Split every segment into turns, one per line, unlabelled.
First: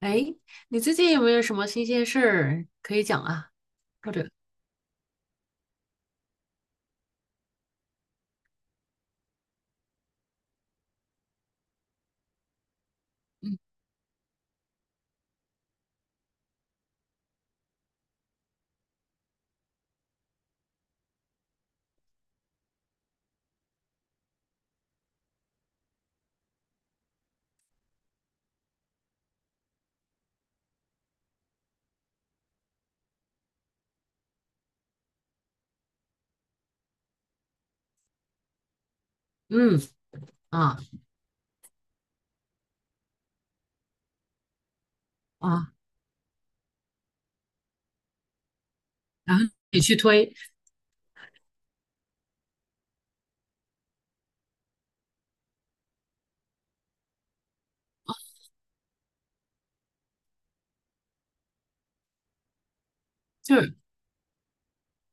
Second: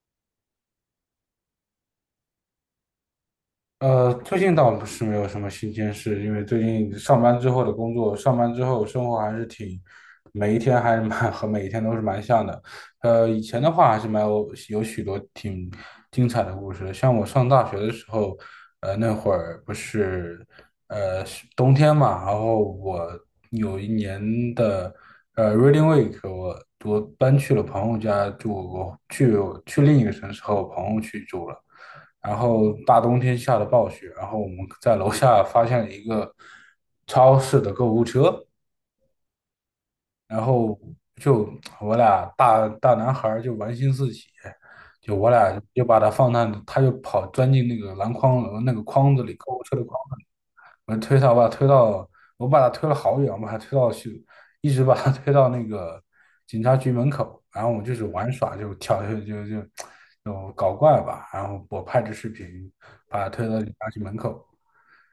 哎，你最近有没有什么新鲜事儿可以讲啊？或者，
最近倒是没有什么新鲜事，因为最近上班之后的工作，上班之后生活还是挺，每一天还是蛮 和每一天都是蛮像的。以
嗯
前的话还是蛮有许多挺精彩的故事的，像我上大学的时候，呃，那会儿不是呃是冬天嘛，然后我有一年的Reading Week，我搬去了朋友家住，去另一个城市和我朋友去住了。然后大冬天下的暴雪，然后我们在楼下发现了一个超市的购物车，
嗯
然
啊
后就我俩大男孩儿就玩心四起，就我俩
啊，
就把它放那，他就跑钻进那个篮筐那个筐子里，
然后
购物车
你
的
去
筐。
推，
我推他，我把他推到，我把他推了好远，我把他推到去，一直把他推到那个警察局门口，然后我就是玩耍，就跳，就搞怪吧，然后我拍着视频把他推
就
到警
是
察局门口。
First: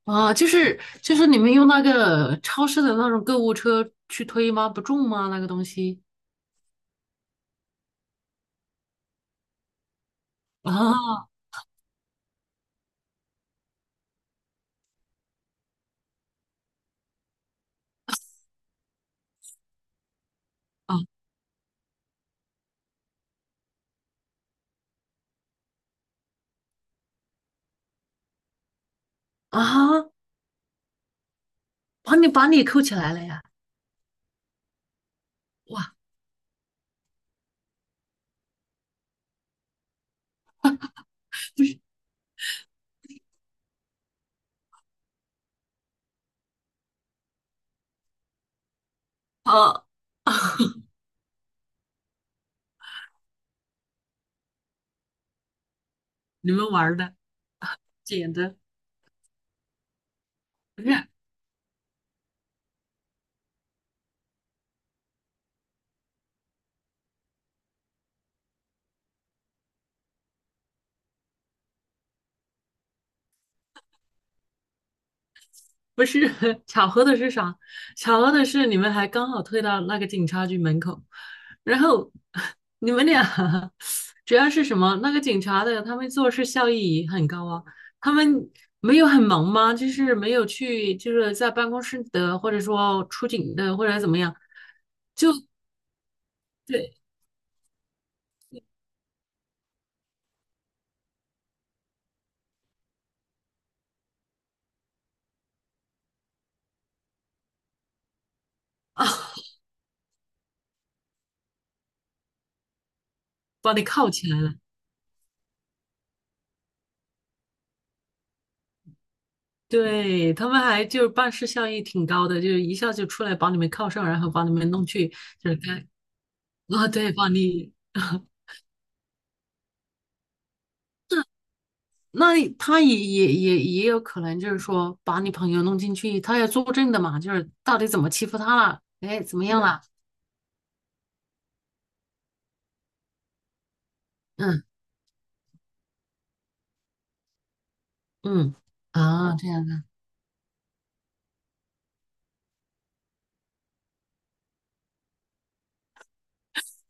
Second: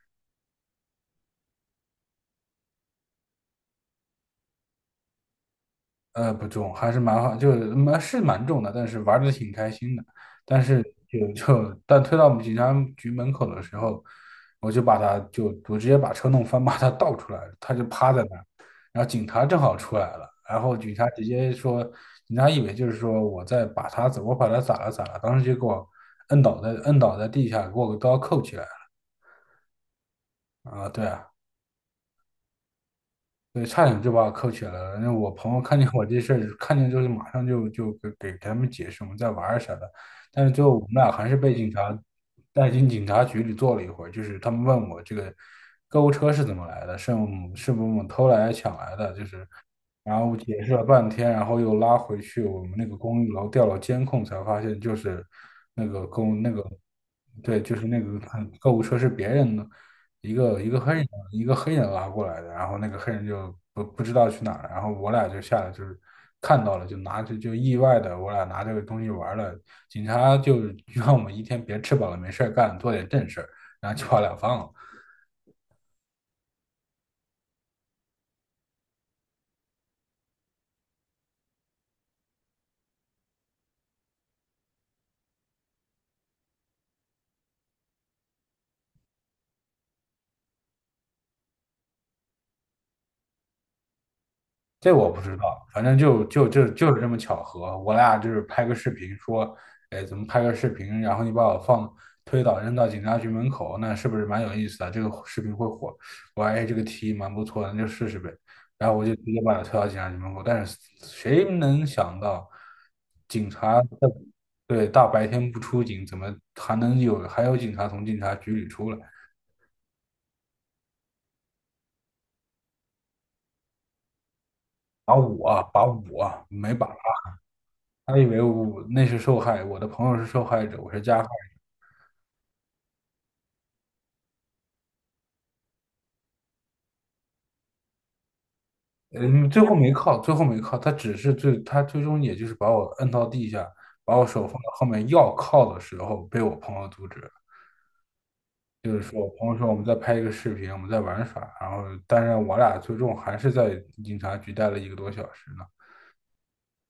就是你们用那个超市的那种购物车去推吗？不重吗？那个东西
不重，还是蛮好，就是蛮重的，但是玩的挺开心的。但是
啊。
但推到我们警察局门口的时候，我就把他就我直接把车弄翻，把他倒出来了，他就趴在那儿，然后警察正好出来了，然后警
啊，
察直接说，警察以为就是说我把他咋了咋了，当时就给我摁倒在地下，给我个刀扣起来
啊，
了啊，对啊。
把你扣起来了呀！
对，差点就把我扣起来了。那我朋友看见
哇
我这事儿，看见之后马上就给他们解释我们在玩儿啥的，但是最后我们俩还是被警察带进警察局里坐了一会儿。就是他们问我这个购物车是怎么来的，是我们是不是我们偷来抢来的，就是
啊，
然后解释了 半天，然后又拉回去我们那个公寓楼调了监控，才发现就是那个公那
你
个，
们玩儿的，
对，就是那个
捡的，
购物车是别人的。一个一个
不是？
黑人一个黑人拉过来的，然后那个黑人就不知道去哪儿，然后我俩就下来就是看到了，就拿着就意外的我俩拿这个东西玩了，警察就 让我们一天别吃饱了没事儿干，做点正事儿，然后就把我俩放了。
不是 巧合的是啥？巧合的是你们还刚好退到那个警察局门口，然后 你们俩 主要是什么？那个警察的他们做事效益很高啊，他们没有很忙吗？就是没有去，就是在办公室的，或者说出警的，或者怎么样？
这我不知道，反正就
对
是这么巧合，我俩就是拍个视频说，哎，怎么拍个视频，然后你把我推倒扔到警察局门口，那是不是蛮有意思的？这个视频会火，我说哎，这个提议蛮不错的，那就试试呗。然后我就直
啊，
接把他推到警察局门口，但是谁能想到，警
把
察
你铐起来了。
对大白天不出警，怎么还有警察从警察局里出来？
对，他们还就是办事效益挺高的，就是一下就出来把你们铐上，然后把你们弄去，
把
就是
我把
该
我没
啊，
把他
对，把你
他以 为我那是受害，我的朋友是受害者，我是加，
那他也有可能就是说把你朋友弄进去，他要作证的嘛，就是到底怎么欺负他了，哎，怎么
嗯，
样了？
最后没靠，他最终也就是把我摁到地下，把我手放
嗯
到后面要靠的时候，被我朋友阻止了。
嗯，
就是说，我
啊，嗯，
朋
这
友说
样
我们
子
在拍一个视频，我们在玩耍，然后当然我俩最终还是在警察局待了一个多小时呢。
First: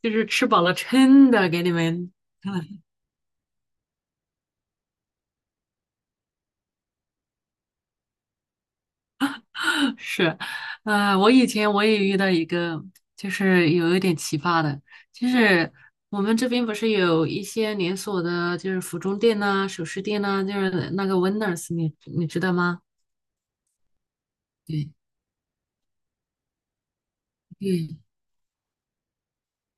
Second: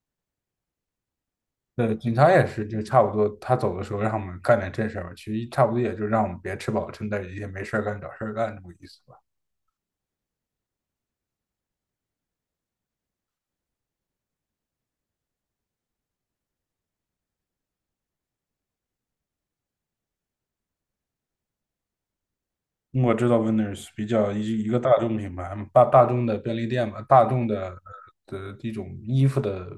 就是吃饱了撑的给你
对，
们。
警察也是，就 差不多他走的时候让我们干点正事儿吧，其实差不多也就让我们别吃饱撑的，也没事儿干找事儿干这么个意思吧。
是，我以前我也遇到一个，就是有一点奇葩的，就是我们这边不是有一些连锁的，就是服装店呐、首饰店呐、就是那个 Winners，你你知道吗？
我知道 Winners 比较一个
对
大众品牌嘛，大众的便利店嘛，大众的
对
一种衣服的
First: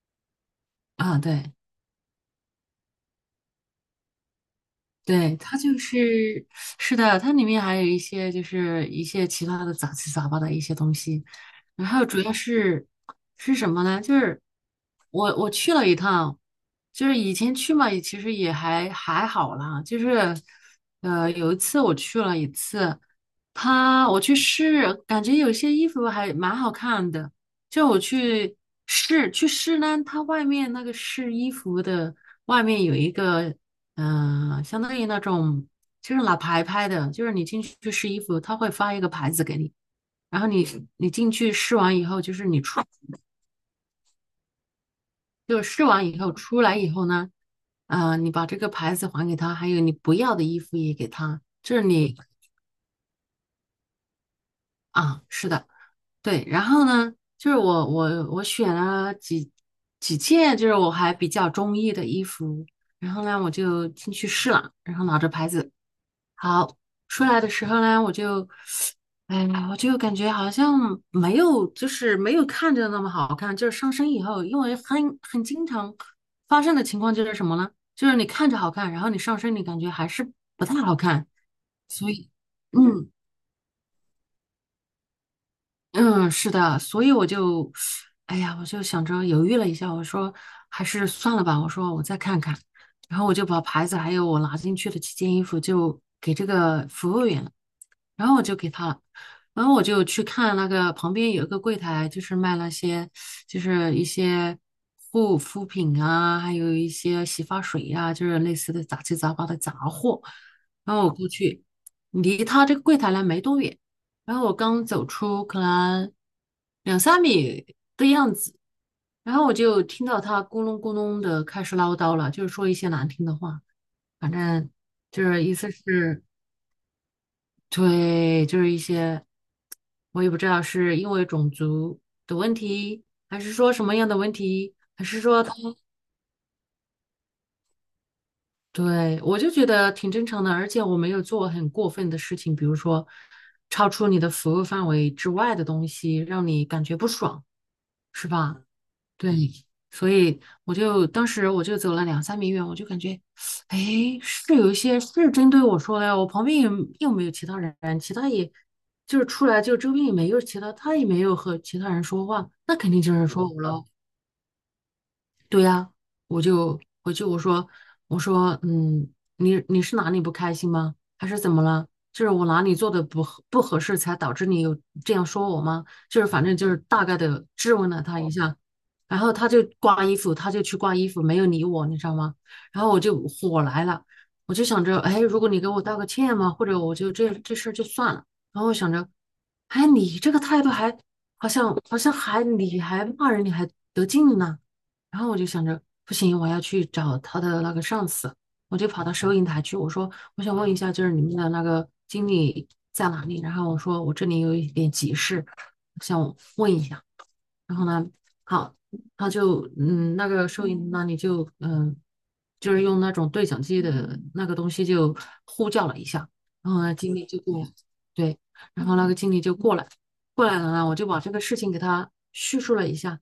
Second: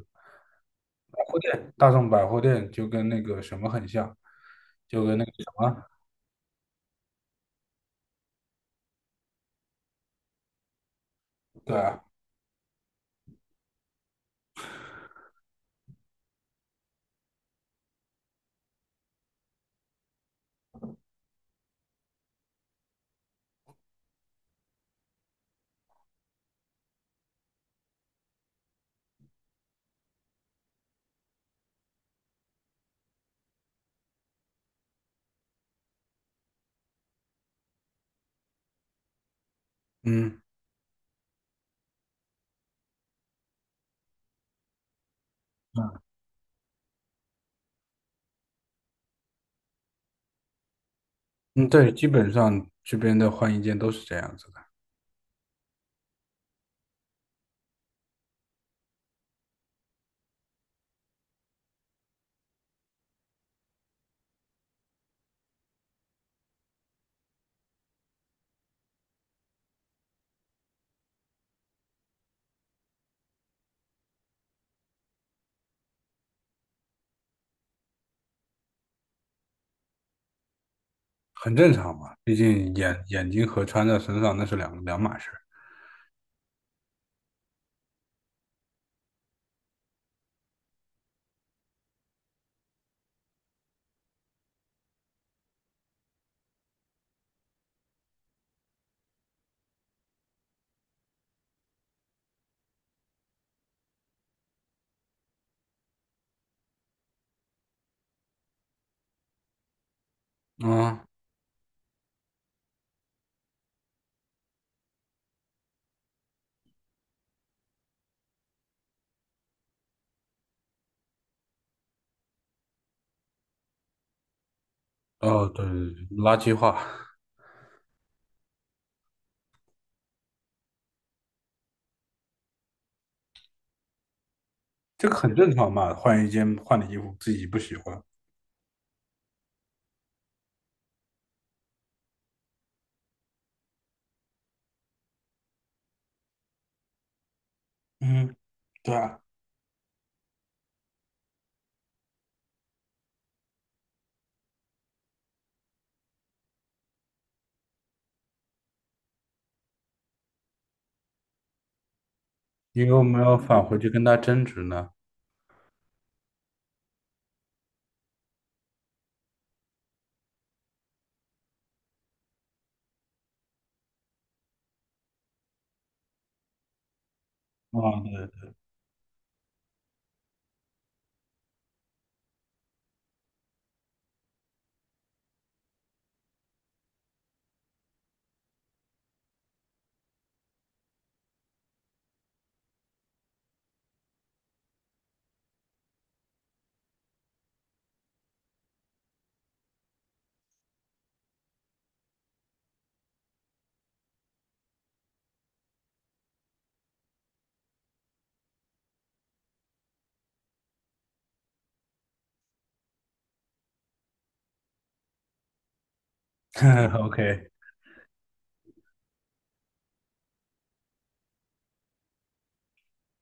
啊，
百货
对，
店，大众百货店就跟那个什么很像，就跟那个
对，
什
它就
么，
是，是的，它里面还有一些就是一些其他的杂七杂八的一些东西，
对
然
啊。
后主要是是什么呢？就是我去了一趟，就是以前去嘛，也其实也还好啦。就是有一次我去了一次，他我去试，感觉有些衣服还蛮好看的。就我去试呢，它外面那个试衣服的外面有一个相当于那种就是拿牌牌的，就是你进去试衣服，他会发一个牌子给你。
嗯
然后你进去试完以后，就是你出，就试
嗯，
完以后出来以后呢，啊、你把这个牌子还给他，还有你不要的衣服也给他，
嗯，
就是
对，基
你
本上这边的换衣间都是这样子的，
啊，是的，对。然后呢，就是我选了几件，就是我还比较中意的衣服，然后呢，我就进去试了，然后拿着牌子，好，出来的时候呢，我就。哎呀，我就感觉好像没有，就是没有看着那么好看。就是上身以后，因为很经常发生的情况就是什么呢？就是你看着好看，然后你上身你感觉还是不太好看。
很正常
所
嘛，
以，
毕竟
嗯
眼睛和穿在身上那是两码事。
嗯，是的，所以我就，哎呀，我就想着犹豫了一下，我说还是算了吧，我说我再看看，然后我就把牌子还有我拿进去的几件衣服就给这个服务员，了。然后我就给他了，然后我就去看那个旁边有一个柜台，就是卖那些就是一些护肤品啊，还有一些洗发水呀、就是类似的杂七杂八的杂货。然
嗯，
后我过去，离他这个柜台呢没多远，然后我刚走出可能两三米的样子，然后我就听到他咕隆咕隆的开始唠叨了，就是说一些难听的话，反正就是
哦，
意
对，
思是。
垃圾话，
对，就是一些我也不知道是因为种族的问题，还是说什么样的问题，还
这个
是
很
说
正
他，
常嘛，换一件换的衣服自己不喜欢，
对，我就觉得挺正常的，而且我没有做很过分的事情，比如说超出你的服务范围之外的东西，让你感觉不爽，是
嗯，
吧？
对啊。
对，所以我就当时我就走了两三米远，我就感觉，哎，是有一些是针对我说的呀，我旁边也又没有其他人，其他也就是出来就周边也没有其他，他也没有和其他人说话，那
因
肯
为
定
我
就
没
是
有
说
返
我
回
了。
去跟他争执呢？
对呀，我就回去我说我说嗯，你是哪里不开心吗？还是怎么了？就是我哪里做的不合适，才导致你有这样说我吗？就是反正就是大概的质问了
啊，
他一下，然后他就挂衣服，他就去挂衣服，没有理我，你知道吗？然后我就火来了，我就想着，哎，如果你给我道个歉嘛，或者我就这事儿就算了。然后我想着，哎，你这个态度还好像还你还骂人，你还得劲呢。然后我就想着，不行，我要去找他的那个上司，我就跑到收银台去，我说我想问一下，就是你们的那个经理在哪里？然后我说我这里有一点急事，想问一下。然后呢，好，他就嗯，那个收银那你就就是用那种对讲机的那个东西就呼叫了一下，然后
对，
呢，经理就
OK，
过来，对，然后那个经理就过来，过来了呢，我就把这个事情给他叙述了一下，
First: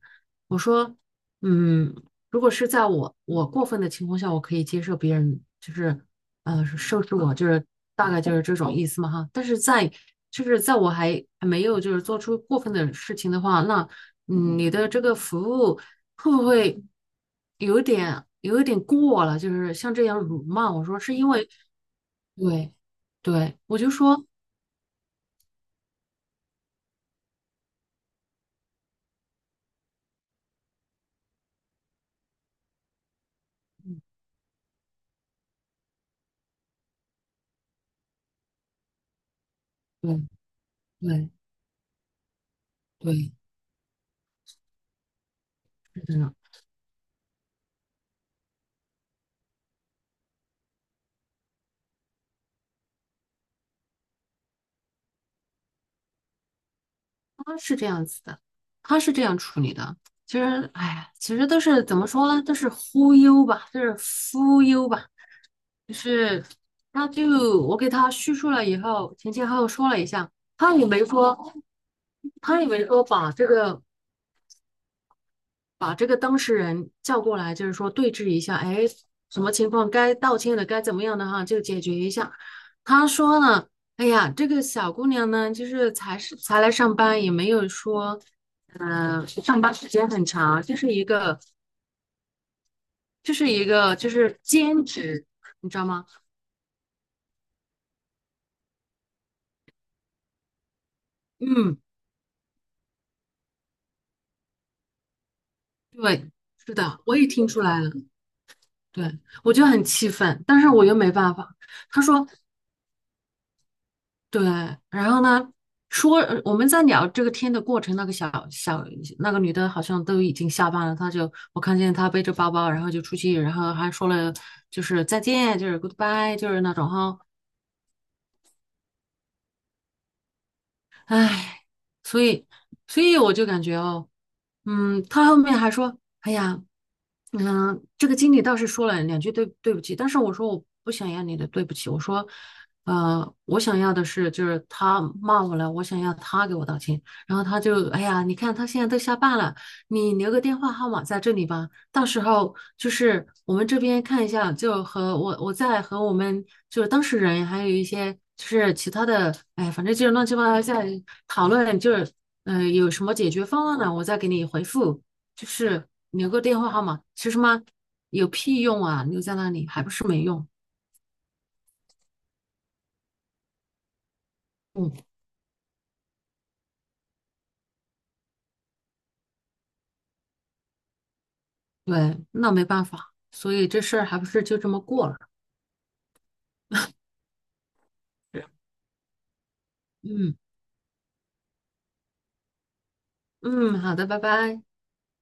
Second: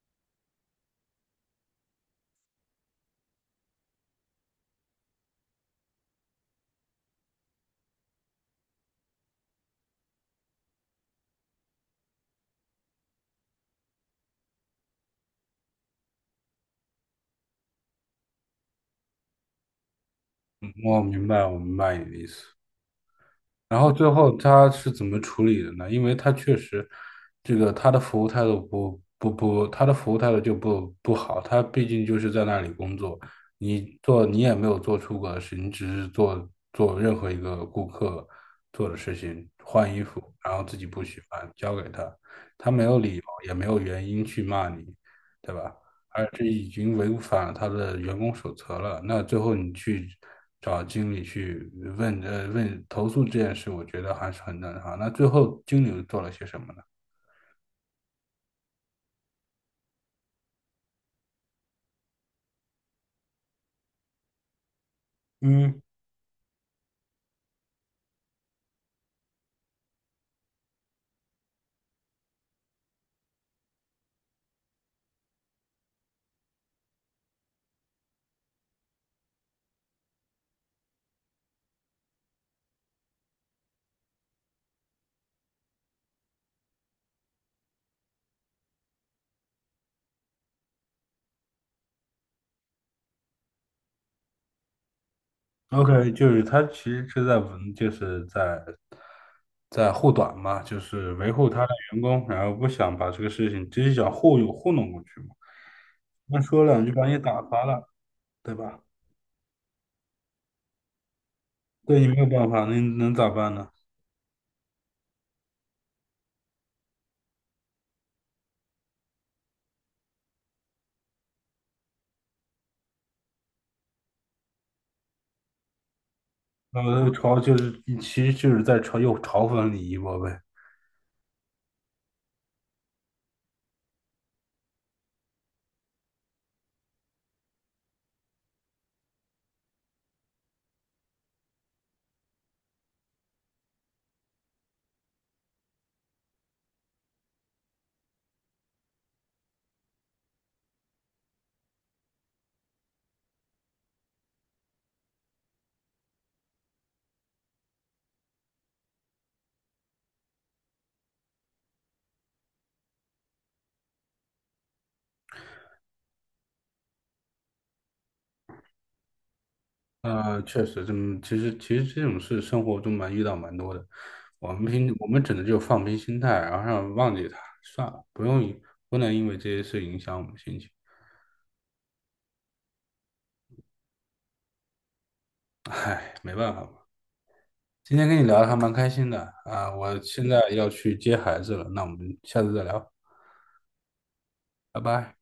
我说，嗯，如果是在我过分的情况下，我可以接受别人就是收拾我，就是大概就是这种意思嘛哈，但是在就是在我还没有就是做出过分的事情的话，那。嗯，你的这个服务会不会有一点过了？就是像这样辱骂，
嗯，
我说是因为
我明白你的意思。
对对，我
然
就
后最
说
后他是怎么处理的呢？因为他确实，这个他的服务态度不，他的服务态度就不好。他毕竟就是在那里工作，你也没有做出格的事，你只是做做任何一个顾客做的事情，换衣
对
服，然后自己不喜
对
欢，交给他，他没有理由
对，
也没有原因去骂你，对吧？
是这
而
样，
这已经违反了他的员工手册了。那最后你去找经理去问投诉这件事，我觉得还是很正常。那最后经理又做了些什么呢？
他是这样子的，他是这样处理的。其实，哎呀，其实都是怎么说呢？都是忽悠吧，就是忽悠吧，
嗯
就是他就我给他叙述了以后，前前后后说了一下，他也没说，他也没说把这个。把这个当事人叫过来，就是说对峙一下，哎，什么情况该道歉的，该怎么样的哈，就解决一下。他说呢，哎呀，这个小姑娘呢，就是才来上班，也没有说，上班时间很长，就是一个就是兼职，你知道吗？
，OK，就是他其实就是在在护短嘛，就是维护他的
嗯，
员工，然后不想把这个事情直接想糊弄过去嘛。
对，
那说
是
两句
的，
把
我
你
也
打
听出
发
来
了，
了，
对吧？
对，我就很气愤，但是我又没办法。
对
他
你没有
说
办法，那你能咋办呢？
对，然后呢，说我们在聊这个天的过程，那个那个女的好像都已经下班了，她就我看见她背着包包，然后就出去，然后还说了就是再见，就是 goodbye，就是那种
呃，
哈。
嘲就是其实就是在嘲讽你一波呗。
唉，所以，所以我就感觉哦，嗯，他后面还说，哎呀，嗯，这个经理倒是说了两句对不起，但是我说我不想要你的对不起，我说，我想要的是就是他骂我了，我想要他给我道歉，然后他就，哎呀，你看他现在都下班了，你留个电话号码在这里吧。到时候就是我们这边看一下，就和我再和我们就是当事人，还有一些就是其他的，哎，反正就是乱七八糟在讨论，就是有什么解决方案呢？我再给你回复，就是留个电话号码，其实嘛有屁用啊，留在那里还不是没用。
确实这么，其实这种事生活中蛮遇到蛮多的。
嗯，
我们只能就放平心态，然后让忘记他，算了，不能因为这些事影响我们心情。
对，那没办法，所以这事儿还不是就这么过了。
唉，没办法嘛。今天跟你聊的还蛮开心的啊，我现
嗯
在要去接孩子了，那我们下次再聊，
嗯，好的，拜拜。
拜拜。